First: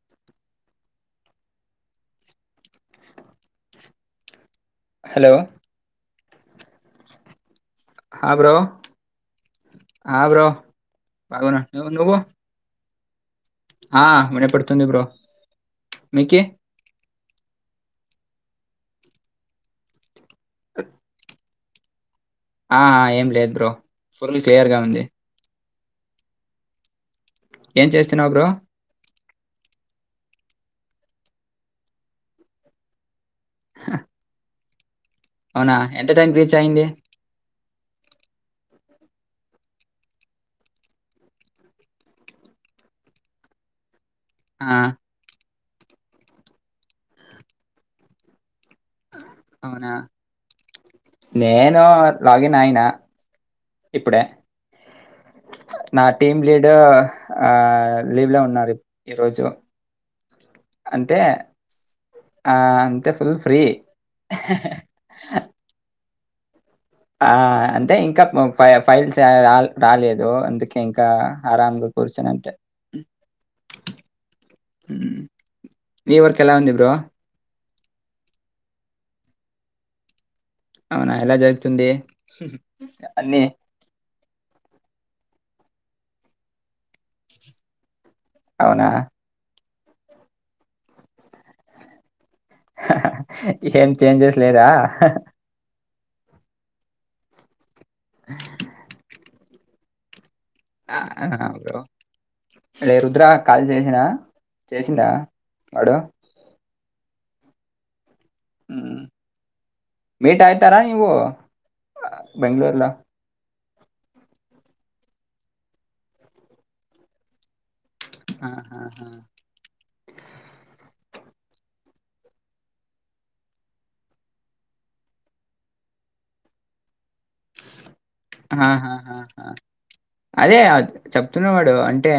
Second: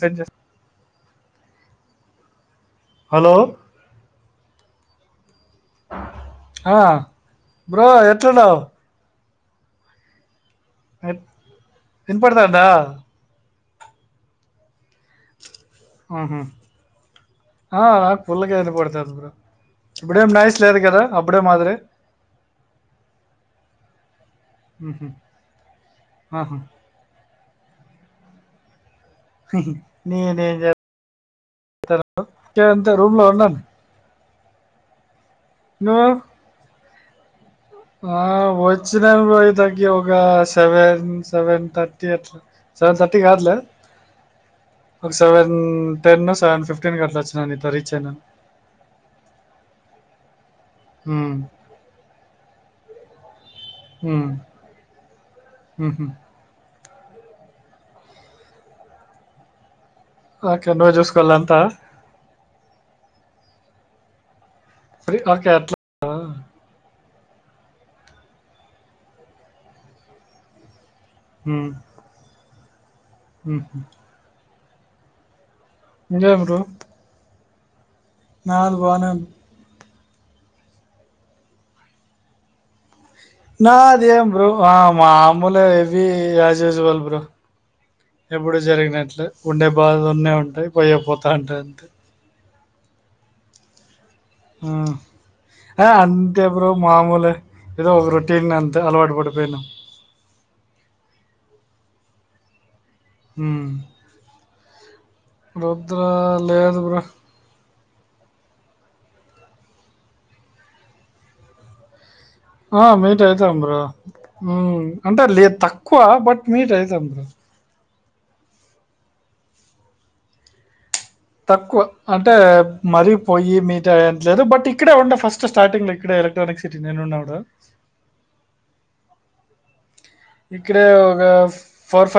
Send చేస్తా. Hello! Hello ఆ bro ఆ బ్రో ఎట్లుండావ్. ఆ బ్రో ఎట్- బాగున్నా. నువ్వు వినపడతాందా ఆ వినపడుతుంది బ్రో. మ్ హూ మీకి ఆహా! ఆ పుల్ల గాలి పడుతాంది బ్రో. ఇప్పుడే నాయిస్ లేదు కదా అప్పుడే మాదిరి. ఆ ఏం లేదు బ్రో ఫుల్ క్లియర్ గా ఉంది. ఉహు. ఆహా! ఏం చేస్తున్నావ్ బ్రో నేనేం చేస్తా బ్రో రూమ్ లో ఉన్నాను. అవునా నువ్వు ఎంత టైంకి రీచ్ అయింది. ఆ వచ్చినాను బ్రో పోయి తగ్గి ఒక సెవెన్ సెవెన్ థర్టీ అట్ల. సెవెన్ థర్టీ కాదు లే ఆ ఒక సెవెన్. టెన్ సెవెన్ ఫిఫ్టీన్ క అట్లొచ్చినా నీతో రీచ్ అయినా. అవునా? నేను లాగిన్ అయిన. ఇప్పుడే నా టీమ్ లీడ్ ఆ లీవ్ లో ఉన్నారు ఈరోజు ఓకే నువ్వు అంతే చూసుకోవాలంతా ఆ అంతే ఫుల్ ఫ్రీ ఫ్రీ ఓకే అట్ల ఆ అంటే ఇంకా ఫైల్స్ రాలేదు అందుకే ఇంక ఉమ్, ఆరామ్గా కూర్చన అంత ఉమ్. నీ వర్క ఎలా ఉంది బ్రో నాది బానే ఉంది అవున ఎలా జరుగుతుంది అన్ని నాదేం బ్రో అ మాములే ఇవి యాజుజువల్ ఎప్పుడు అవునా జరిగినట్లే ఉండే బాధ ఉన్న ఉంటాయి పోయి పోతా ఉంటా అంతే ఏం చేంజెస్ లేదా ఉమ్. అంతే బ్రో మామూలే ఏదో ఒక రొటీన్ అంత అలవాటు పడిపోయినాం ఆ అ రే రుద్ర కాల్ ఉమ్. చేసినా చేసిండా రుద్ర వాడు లేదు బ్రో మీట్ అయితార నువ్వు ఆ బెంగళూరులో మీట్ అయితాం బ్రో బ్రో అంటే లేదు తక్కువ బట్ మీట్ అయితం బ్రో అ ఆహా తక్కువ అంటే మరీ పోయి మీట్ అయి ఏం లేదు బట్ ఇక్కడే ఉండే ఫస్ట్ స్టార్టింగ్ లో ఇక్కడే ఎలక్ట్రానిక్ సిటీ నేను ఉన్నాపడు ఆహా అదే ఒక చెప్తున్న వాడు అంటే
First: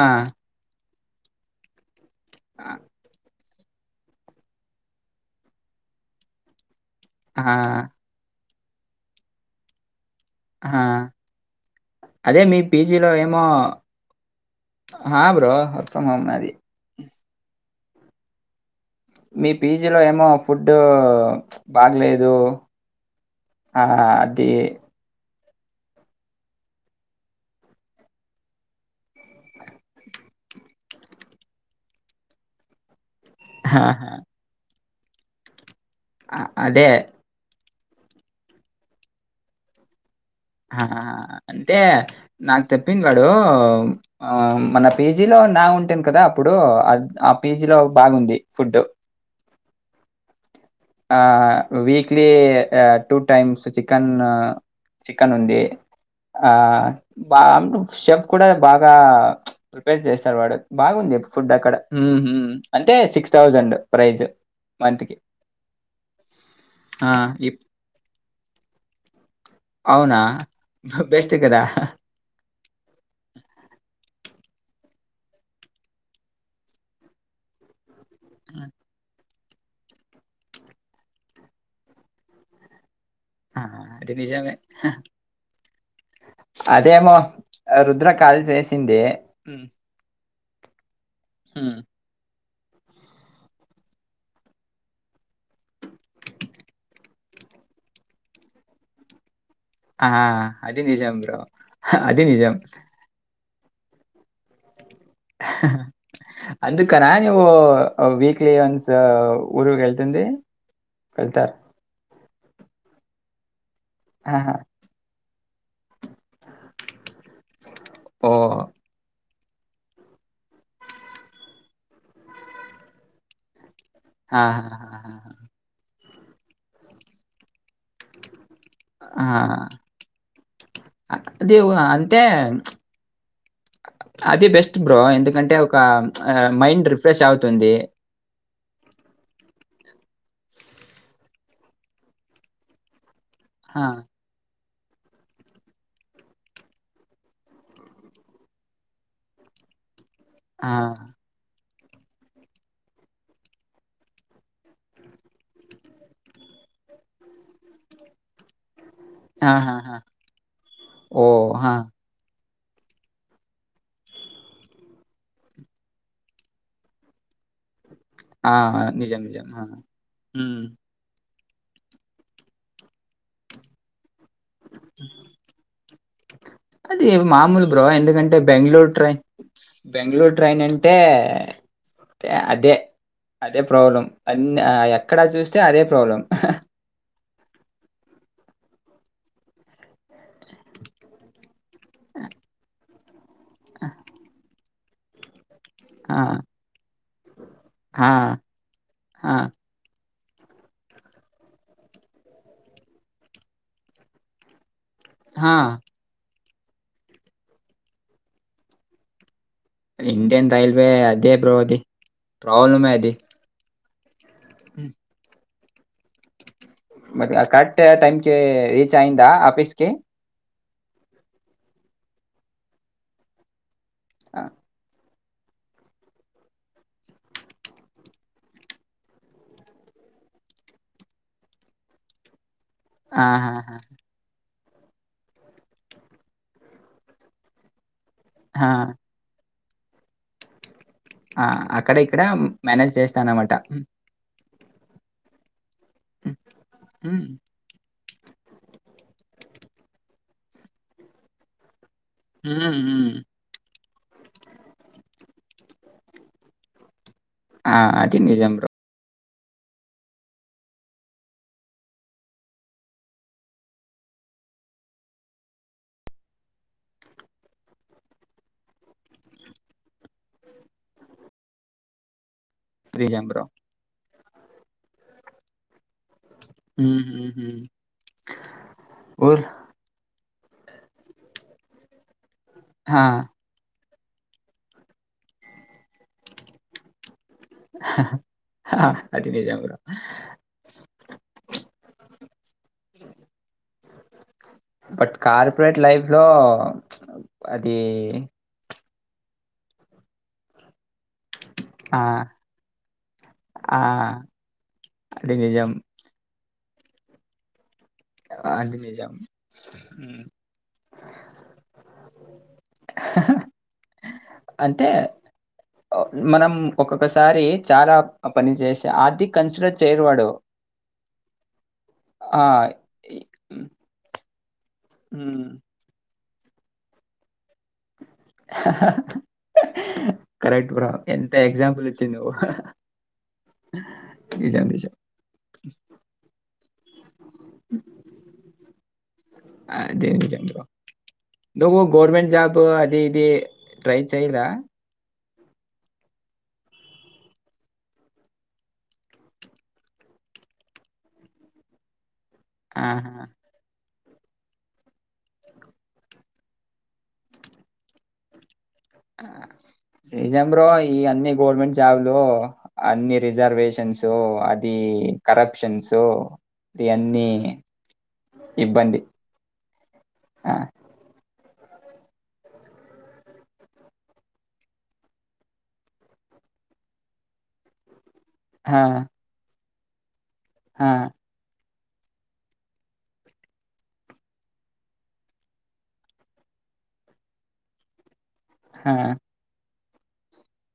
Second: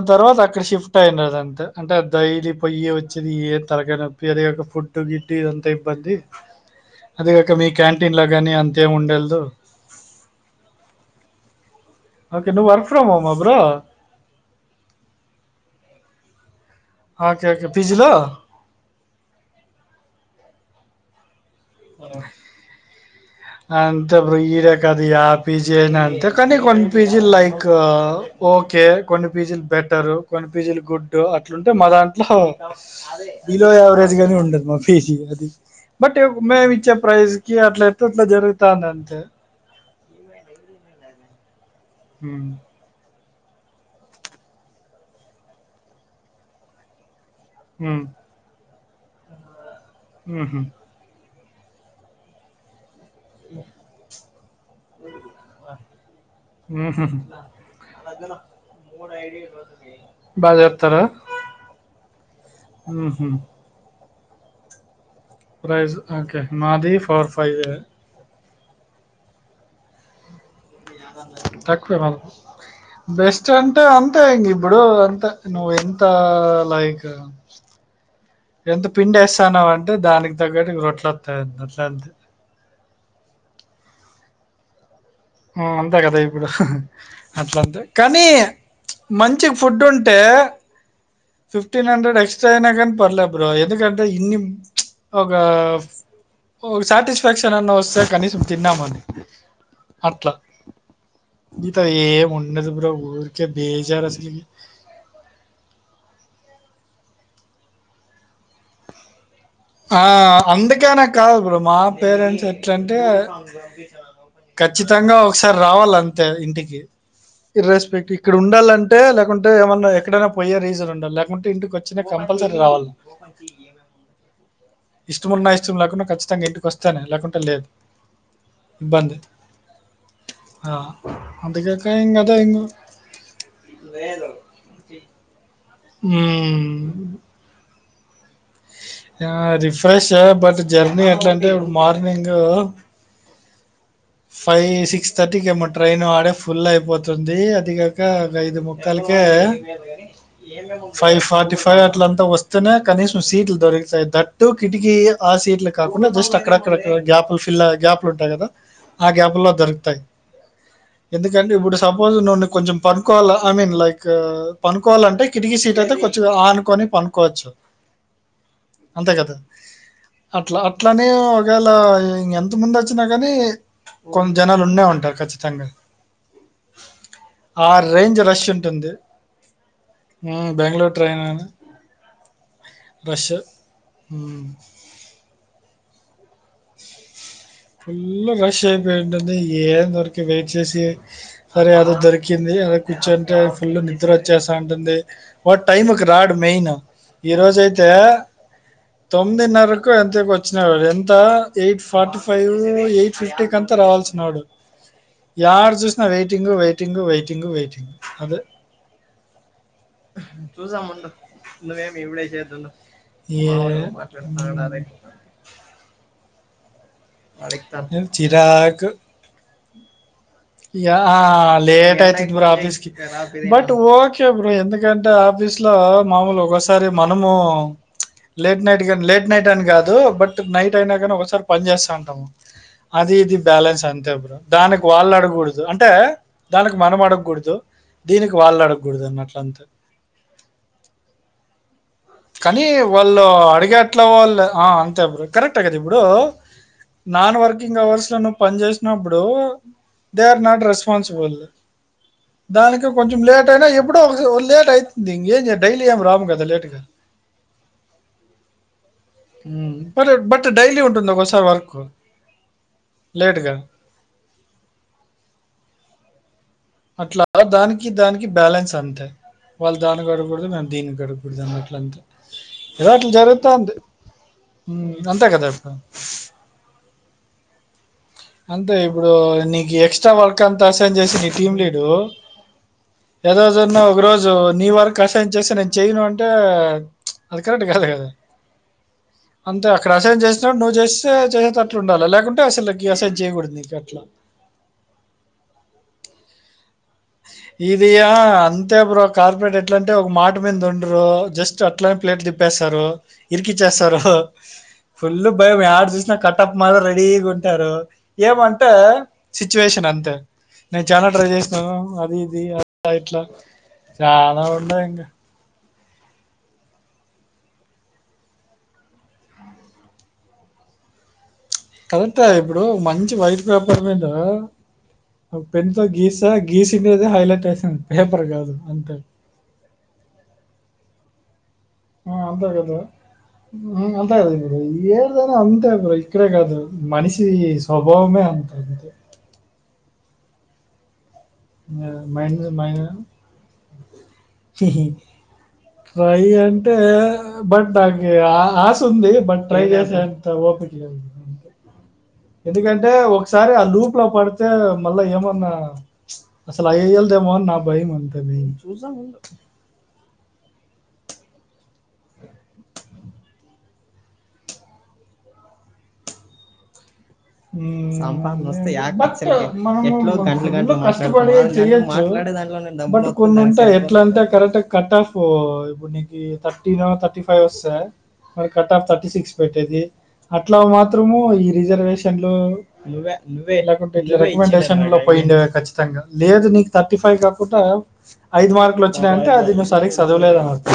ఆ తర్వాత అక్కడ షిఫ్ట్ అయినది అంతే అంటే డైలి పొయ్యి వచ్చేది తలకాయి నొప్పి అది ఒక ఫుడ్ గిడ్టి ఇదంతా ఇబ్బంది ఆ అదేగాక మీ క్యాంటీన్లో కానీ అంతేం ఉండల్ దు హా అదే ఓకే. మీ నువ్వు వర్క్ పీజిలో ఫ్రమ్ హోమా ఏమో బ్రో? హా బ్రో వర్క్ ఫ్రొం హోం అన్నారు ఒకేఒకే పీజి లో మీ పీజీలో ఏమో ఫుడ్ బాగలేదు ఆ అంతే బ్రో అది ఇది కాదు యా పీజీ అయినా అంటే కానీ కొన్ని పీజీలు లైక్ ఓకే కొన్ని పీజీలు బెటర్ కొ పీజీలు గుడ్డు అట్లుంటే మా దాంట్లో బిలో ఆహా. యావరేజ్ గాని ఉండదు మా పేజీ అది అ- మేమి అదే ఇచ్చే ప్రైజ్ కి అట్లా ఎతే ఇట్లా జరుగుతాంది అంతే ఆహా అంతే ఉమ్, నాకు తప్పింది ఆ మన పేజీలో నా ఉంటాను కదా అప్పుడు పీజీ లో ఉమ్, బాగుంది ఫుడ్ హ ఆ weekly two times chicken chicken ఉంది ఆ ఉమ్హు. బా షెఫ్ కూడా బాగా ప్రిపేర్ చేస్తారు వాడు బాగా చెప్తారా బాగుంది ఫుడ్ అక్కడ అంటే ఉమ్హు. సిక్స్ థౌజండ్ ప్రైజ్ మంత్ కి ప్రైస్ ఓకే హ మాది ఆ ఫోర్ ఫైవ్ ఇప్ అవునా బెస్ట్ కదా తక్కువే మది బెస్ట్ అంటే అంతే ఇ ఇడు అంత నువ్ ఎంత లైక్ ఎంత పిండేస్ ఇస్తన్నావ అంటే దానికి తగ్గట్టు రొట్లు వస్తాయి అట్లాంతే ఆ అది నిజమే ఆ అంతా కదా ఇప్పుడు అదేమో అట్లాంటే రుద్ర కానీ కాల్ చేసింది మంచిగా ఉమ్ ఫుడ్ ఉంటే హ్మ్. ఫిఫటీన్ హండ్రెడ్ ఎస్ సయినా గాని పర్లే బ్రో ఎందుకంటే ఇన్ని ఒక ఓ సాటిస్ఫ్యాక్షన్ అన్న వస్తే కనీసం తిన్నామని ఆ అట్లా. అది నిజం బ్రో ఇక అది నిజం ఏముండదు బ్రో ఊర్ కే బేజారసలు అందుకనా నువ్వు వీక్లీ వన్స్ ఊరుకి ఆ వెళ్తుంది అందుకే నే కాదు వెళ్తారు బ్రో మా పేరెంట్స్ ఎట్లంటే ఆహా. ఖచ్చితంగా ఒకసారి రావాల అంతే ఇంటికి ఇర్రేస్పెక్ట్ ఓ ఇక్కడ ఉండాలంటే లేకు అంటే ఏమన్నా ఎక్కడన్నా పోయ్యే రీజనుండల్ల లేకుంటే ఇంటికొచ్చినా కంపల్సరీ రావల్ల. ఆహాహాహా. ఇష్టమున్నా ఇష్టం లేకుండా ఖచ్చితంగా ఇంటికొస్తేనే లేకుంటే లేదు. ఇబ్బంది ఆ ఆ, అది గున అందుకాక అంతే ఇంకదే ఇంకో అది బెస్ట్ బ్రో ఎందుకంటే ఒక మైండ్ రిఫ్రెష్ అవుతుంది. ఆ రిఫ్రెష్ బట్ జర్నీ ఎట్లంటే ఇప్పుడు మార్నింగ్ హా ఫైవ్ సిక్స్ థర్టీ కేమో ట్రైన్ ఆడే ఫుల్ అయిపోతుంది అది కాక ఇంగైదు ముక్కాల్కే అ ఆ, ఫైవ్ ఫార్టీ ఫైవ్ అట్లంతా వస్తేనే కనీసం సీట్లు దొరుకుతాయి దట్టు కిటికీ ఆ సీట్లు కాకుండా జస్ట్ అక్కడ అక్కడక్కడ గ్యాప్లు ఫిల్లయ్ గ్యాప్లుంటాయి కదా ఆ గ్యాప్ ల్లో ఆహాహా. దొరుకుతాయి ఓ ఎందుకంటే ఆ, ఇప్పుడు సపోజ్ నువు ను కొంచెం పనుకోవల్ల ఐ మీన్ లైక్ పనుకోవాలంటే కిటికీ సీట్ అయితే కొంచెం ఆనుకొని పనుకోవచ్చు. ఆ, అంతే నిజం కదా నిజం ఆ. అట్ల హ్మ్. అట్లనే పొద్దుగాల ఎంత ముందొచ్చినా కానీ కొన్ జనాలు ఉన్నే ఉంటారు ఖచ్చితంగా అది మామూలు ఆ బ్రో రేంజ్ ఎందుకంటే రష్ బెంగ్ళూరు ఉంటుంది ట్రై బెంగ్ళూరు ఉమ్, ట్రైన్ బెంగళూరు అంటే ట్రైన్ అని టే అదే రష్ అదే ప్రాబ్లం ఉమ్, అన్న్ ఆ ఎక్కడా చూసిన అదే ప్రాబ్లం. హా హా ఫుల్ల్ రష్షయిపోయింటుంది. ఎందొర్ వెయిట్ చేసి అరే యాదో దొరికింది అని కూర్చుంటే ఫుల్ నిద్రోచ్చేస్తా ంటుంది. వాడు టైమ్కి ఆ, రాడు మెయిన్ ఈ రోజయితే ఆ, ఆ, తొమ్మిదిన్నరకో ఎం తకోచ్చినాడు వాడు ఎంత eight forty five eight fifty కంతా రావాల్సినోడు ఆ. యాడ చూసిన వెయిటింగ్ వెయిటింగ్ వెయిటింగ్ వెయిటింగ్ అదే ఇండియన్ రైల్వే చూజ్సాముండు అదే బ్రో అది నువ్వేమి ఇప్పుడే చేయద్దుండు. ప్రాబ్లమే అది ఏం వెళ్ళిరా నా సంన్డా ఉమ్. వెళ్ళిరా మరి కరెక్ట్గా టైంకి చిరాకు రీచయిందా ఆఫీస్ కి యా లేటయితది బ్రో ఆఫీస్కి బట్ ఓకే బబ్రో ఎందుక అంటే ఆఫీస్ లో మాముూలు ఒకోసారి మనము లేట్ నైటిగ లేట్ నైటని కాదు బట్ నైట్ అయినా కానీ ఒకోసారి పని చేస్తాంటాము. అది ఇది ఆహాహా. బ్యాలెన్స్ అంతే బ్రో దానికి వాళ్ళడగ్ కూడ్దు అంటే దానికి మనం అడగ్కూడదు దీనికి వాళ్ళు అడగ్కూడదు అన్నట్లంతే ఆ అట్ కానీ వాళ్ళు అడిగేట్లా వాళ్ళు ఆ అంతే బ్రో కరెక్టే గదిప్పుడు ఉమ్, నాన్ వర్కింగ్ అవర్స్ నువ్వు పని చేేసినప్పుడు దే ఆర్ నాట్ రెస్పాన్సిబుల్. ఉమ్, ఉమ్, దానికి ఉమ్. కొంచెం లేటయినా ఎప్పుడో ఒకస లేటయితుంది ఇంగేం చెప్ డైలీ ఏం రాం గద లేటుగా ఆ అది నిజం బ్రో. మ్ బట్ బట్ డైలీ ఉంటుందోకోసారి వర్క్. లేట్ గా. అ అట్లా దానికి దానికి బ్యాలెన్స్ అంతే వాళ్ళు దాన్ని కడగకూడదు మేము దీనికి అడకూడదుా అని అట్లంతా ఇలాట్లు నిజం బ్రో జరుగుతా అంది అంతే కదా అ హ అంతే ఇప్పుడు నీకు ఎక్స్ట్రా వర్క్ అంతా అసైన్ చేసి నీ టీమ్ లీడు ఆ, ఏదోజన్నా ఒక రోజు నీ వరకు కషాయం చేస్తే నేను చెయను అంటే వర్క్ ఔర్ కాలేదు ఆ, అది నిజం అంతే బ్రో అక్కడ అసలు ఏం చేసినాడు నువ్వు చేస్తే చేసేది అట్లు ఉండాలి లేకుంటే అసలు విసం చేయకూడంది కాట్లా బట్ కార్పొరేట్ లైఫ్లో అది ఇదియా అంతే బ్రో కార్పొరేట్ ఎట్లాంటే ఒక మాట మీద ఉండ్ర జస్ట్ అట్లానే ఆ ప్లేట్లు తిప్పేస్తారు ఆ ఇరికిచ్చేస్తారు ఫుల్ అది భయం నిజం ఆడ చూసినా కటప్ మాత్రం రెడీ ఉంటారు ఏమంటే అది నిజం సిచ్యువేషన్ అంతే హ్మ్. నేను చాలా టడ్రైవ్ చేసినాను అది ఇది అట్లా ఇతలా గానాఅన్నాయి అంటే ఇంకా మనం ఒక్కొక్కసారి చాలా పని చేసి ఆర్ది కన్సిడర్ చేయరువాడు కరెక్టా ఇప్పుడు ఒక మంచి ఇ వైట్ పేపర్ మీద ఒక హ్మ్ పెన్ త గీస్ గీసి అద హైలైట్ అసింది పేపర్ కాదు అంతే ఎక్జాంపుల్ వచ్చ ను్ అంతా అది ఏదా అంతా అ బ్ర ఇక్కడే కాదురు మనిష స్వభామే అంత [unintelligible] నుో ఆహ్, గవర్నమెంట్ మైండ్ జాబ్ మైండ్ అది ఇది ట్రై చేయిలా ట్రై అంటే బట్ నాకు ఆశ ఉంది బట్ ట్రై చేసేంత ఓపెన్ చే అ ఎందుకంటే ఆహా ఒకసారి ఆ లూపు లో పడితే మళ్ళా ఏమన్నా అసలుయి చల్ద మోన్ నా భాయి మనంత బ జో ఈ అన్ని గవర్నమెంట్ జాబ్లు అన్ని రిజర్వేష అది కరప్షన్స్ అన్నీ సంపా మస్త క ఇబ్బంది. బ ఎట్ గంట్ల ఆ! గంటలు కాస్టపడి చెయచ్చు బ కొన్ని ఎట్లా అంటే కరెక్ట్ కట్ ఆఫ్ ఇప్పుడు నీ థర్టీన్ థర్టీ ఫైవ్ వస్త మన కట్ ఆ! ఆఫ్ థర్టీ సిక్స్ పెట్టేది అట్లా ఆ! మాత్రము ఈ రిజర్వేషన్ డేషన్ లోయిచ్చితంగా లేదు నీ థర్టీ అయి కాకుండా ఐదు మార్కులు ఆ! వచ్చినాయంటే అది ను్ సరిగ్ చదువలేదు అన్నమా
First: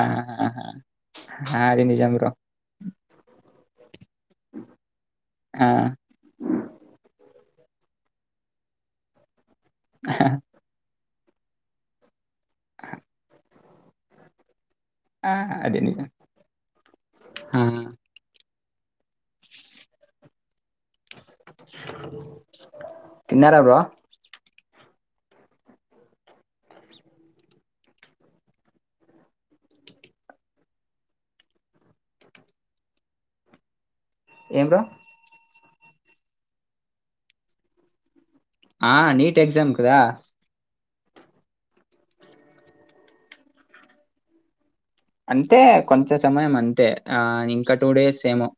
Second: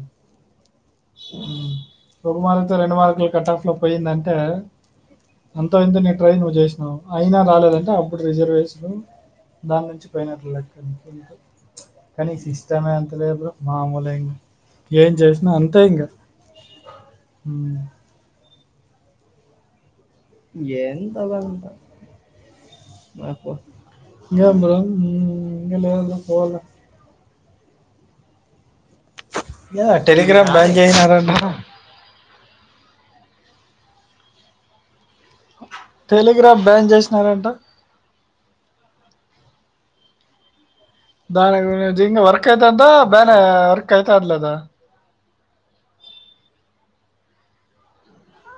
ఆ ఆ అది నిజం బ్రో. ఒక మార్తో రెండు మార్కులు కట్ ఆఫ్ లో పోయిందంటే ఆ! అంత ఇంత నీ ట్రై నువ్వు చేసినావు అయినా రాలేదంటే అప్పుడు రిజర్వేషలు దాని నుంచి పయిైనట్ లెక్క కానీ ఇష్టమ ఎంత లేదు్ర మామూలుం ఏం ఆ! చేసినా అది అంతే ఇంకా నిజం. ఆ! ఎంతంత మాకు తిన్నారా బ్రో? ఇ లే పోవాల యా టెలిగ్రామ్ బ్యాం అయనారాంట ఏంరా టెలిగ్రాఫ బ్యాన్ చేసినారంట ఆ నీట్ ఎక్జామ్ కదా దానికిింకా వర్క్ అయితందా బానే వర్క్ అయిత అర్లేదా అంతే కొంచె సమయం అంతే ఆ ఇంకా టూ డేస్ ఏమో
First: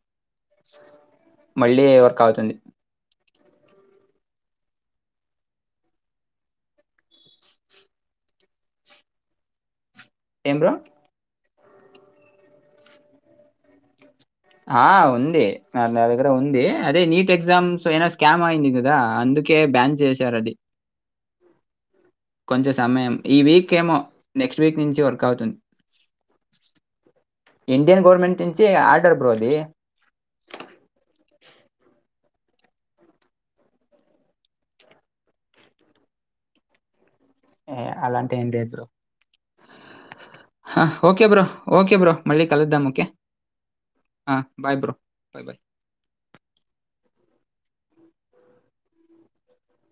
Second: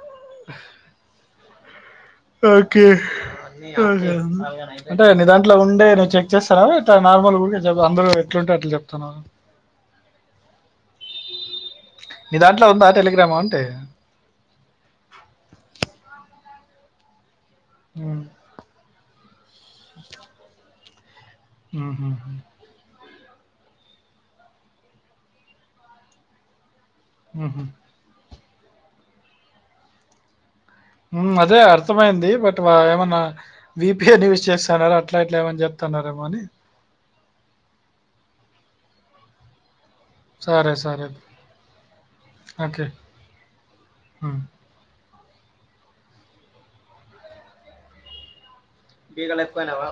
హ మళ్ళీ వర్క్ అవుతుంది. ఓకే అంటే నీ దాంట్లో ఉండే నేను చెక్ చేస్తాను నార్మల్ కూడా అందులో ఎట్లు అట్లా చెప్తతున్నా ఏం బ్రో నీ దాంట్లో ఉందా టెలిగ్రామ్ అంటే ఆ ఉంది నా దగ్గర ఉంది అదే నీట్ ఎక్జామ్స్ ఏ ఉమ్, స్కామ్ అయింది ఇ ద అందుకే బ్యాన్ చేశారు అది ఆ కొంచెం సమయం ఈ వీక్ ఏమో నెక్స్ట్ వీక్ నుంచి వర్క్ అవుతుంది ఉహు. ఇండియన్ గవర్నమెంట్ నుంచి ఆర్డర్ బ్రో అది అదే అర్థమైంది బట్ ఏమన్నా విపిఐ న్యూస్ చేస్తున్నారు ఆ అట్లా ఇట్లా ఏమని చెప్తున్నార మ ఏ అలాంటి ఏం లేదు సరే సరే ఓకే బ్రో ఓకే బ్రో మళ్ళీ ఓకే కలుద్దాము కె ఉమ్. బాయ్ బ్రో బాయ్ బాయ్ తీగలు ఎక్కువనావా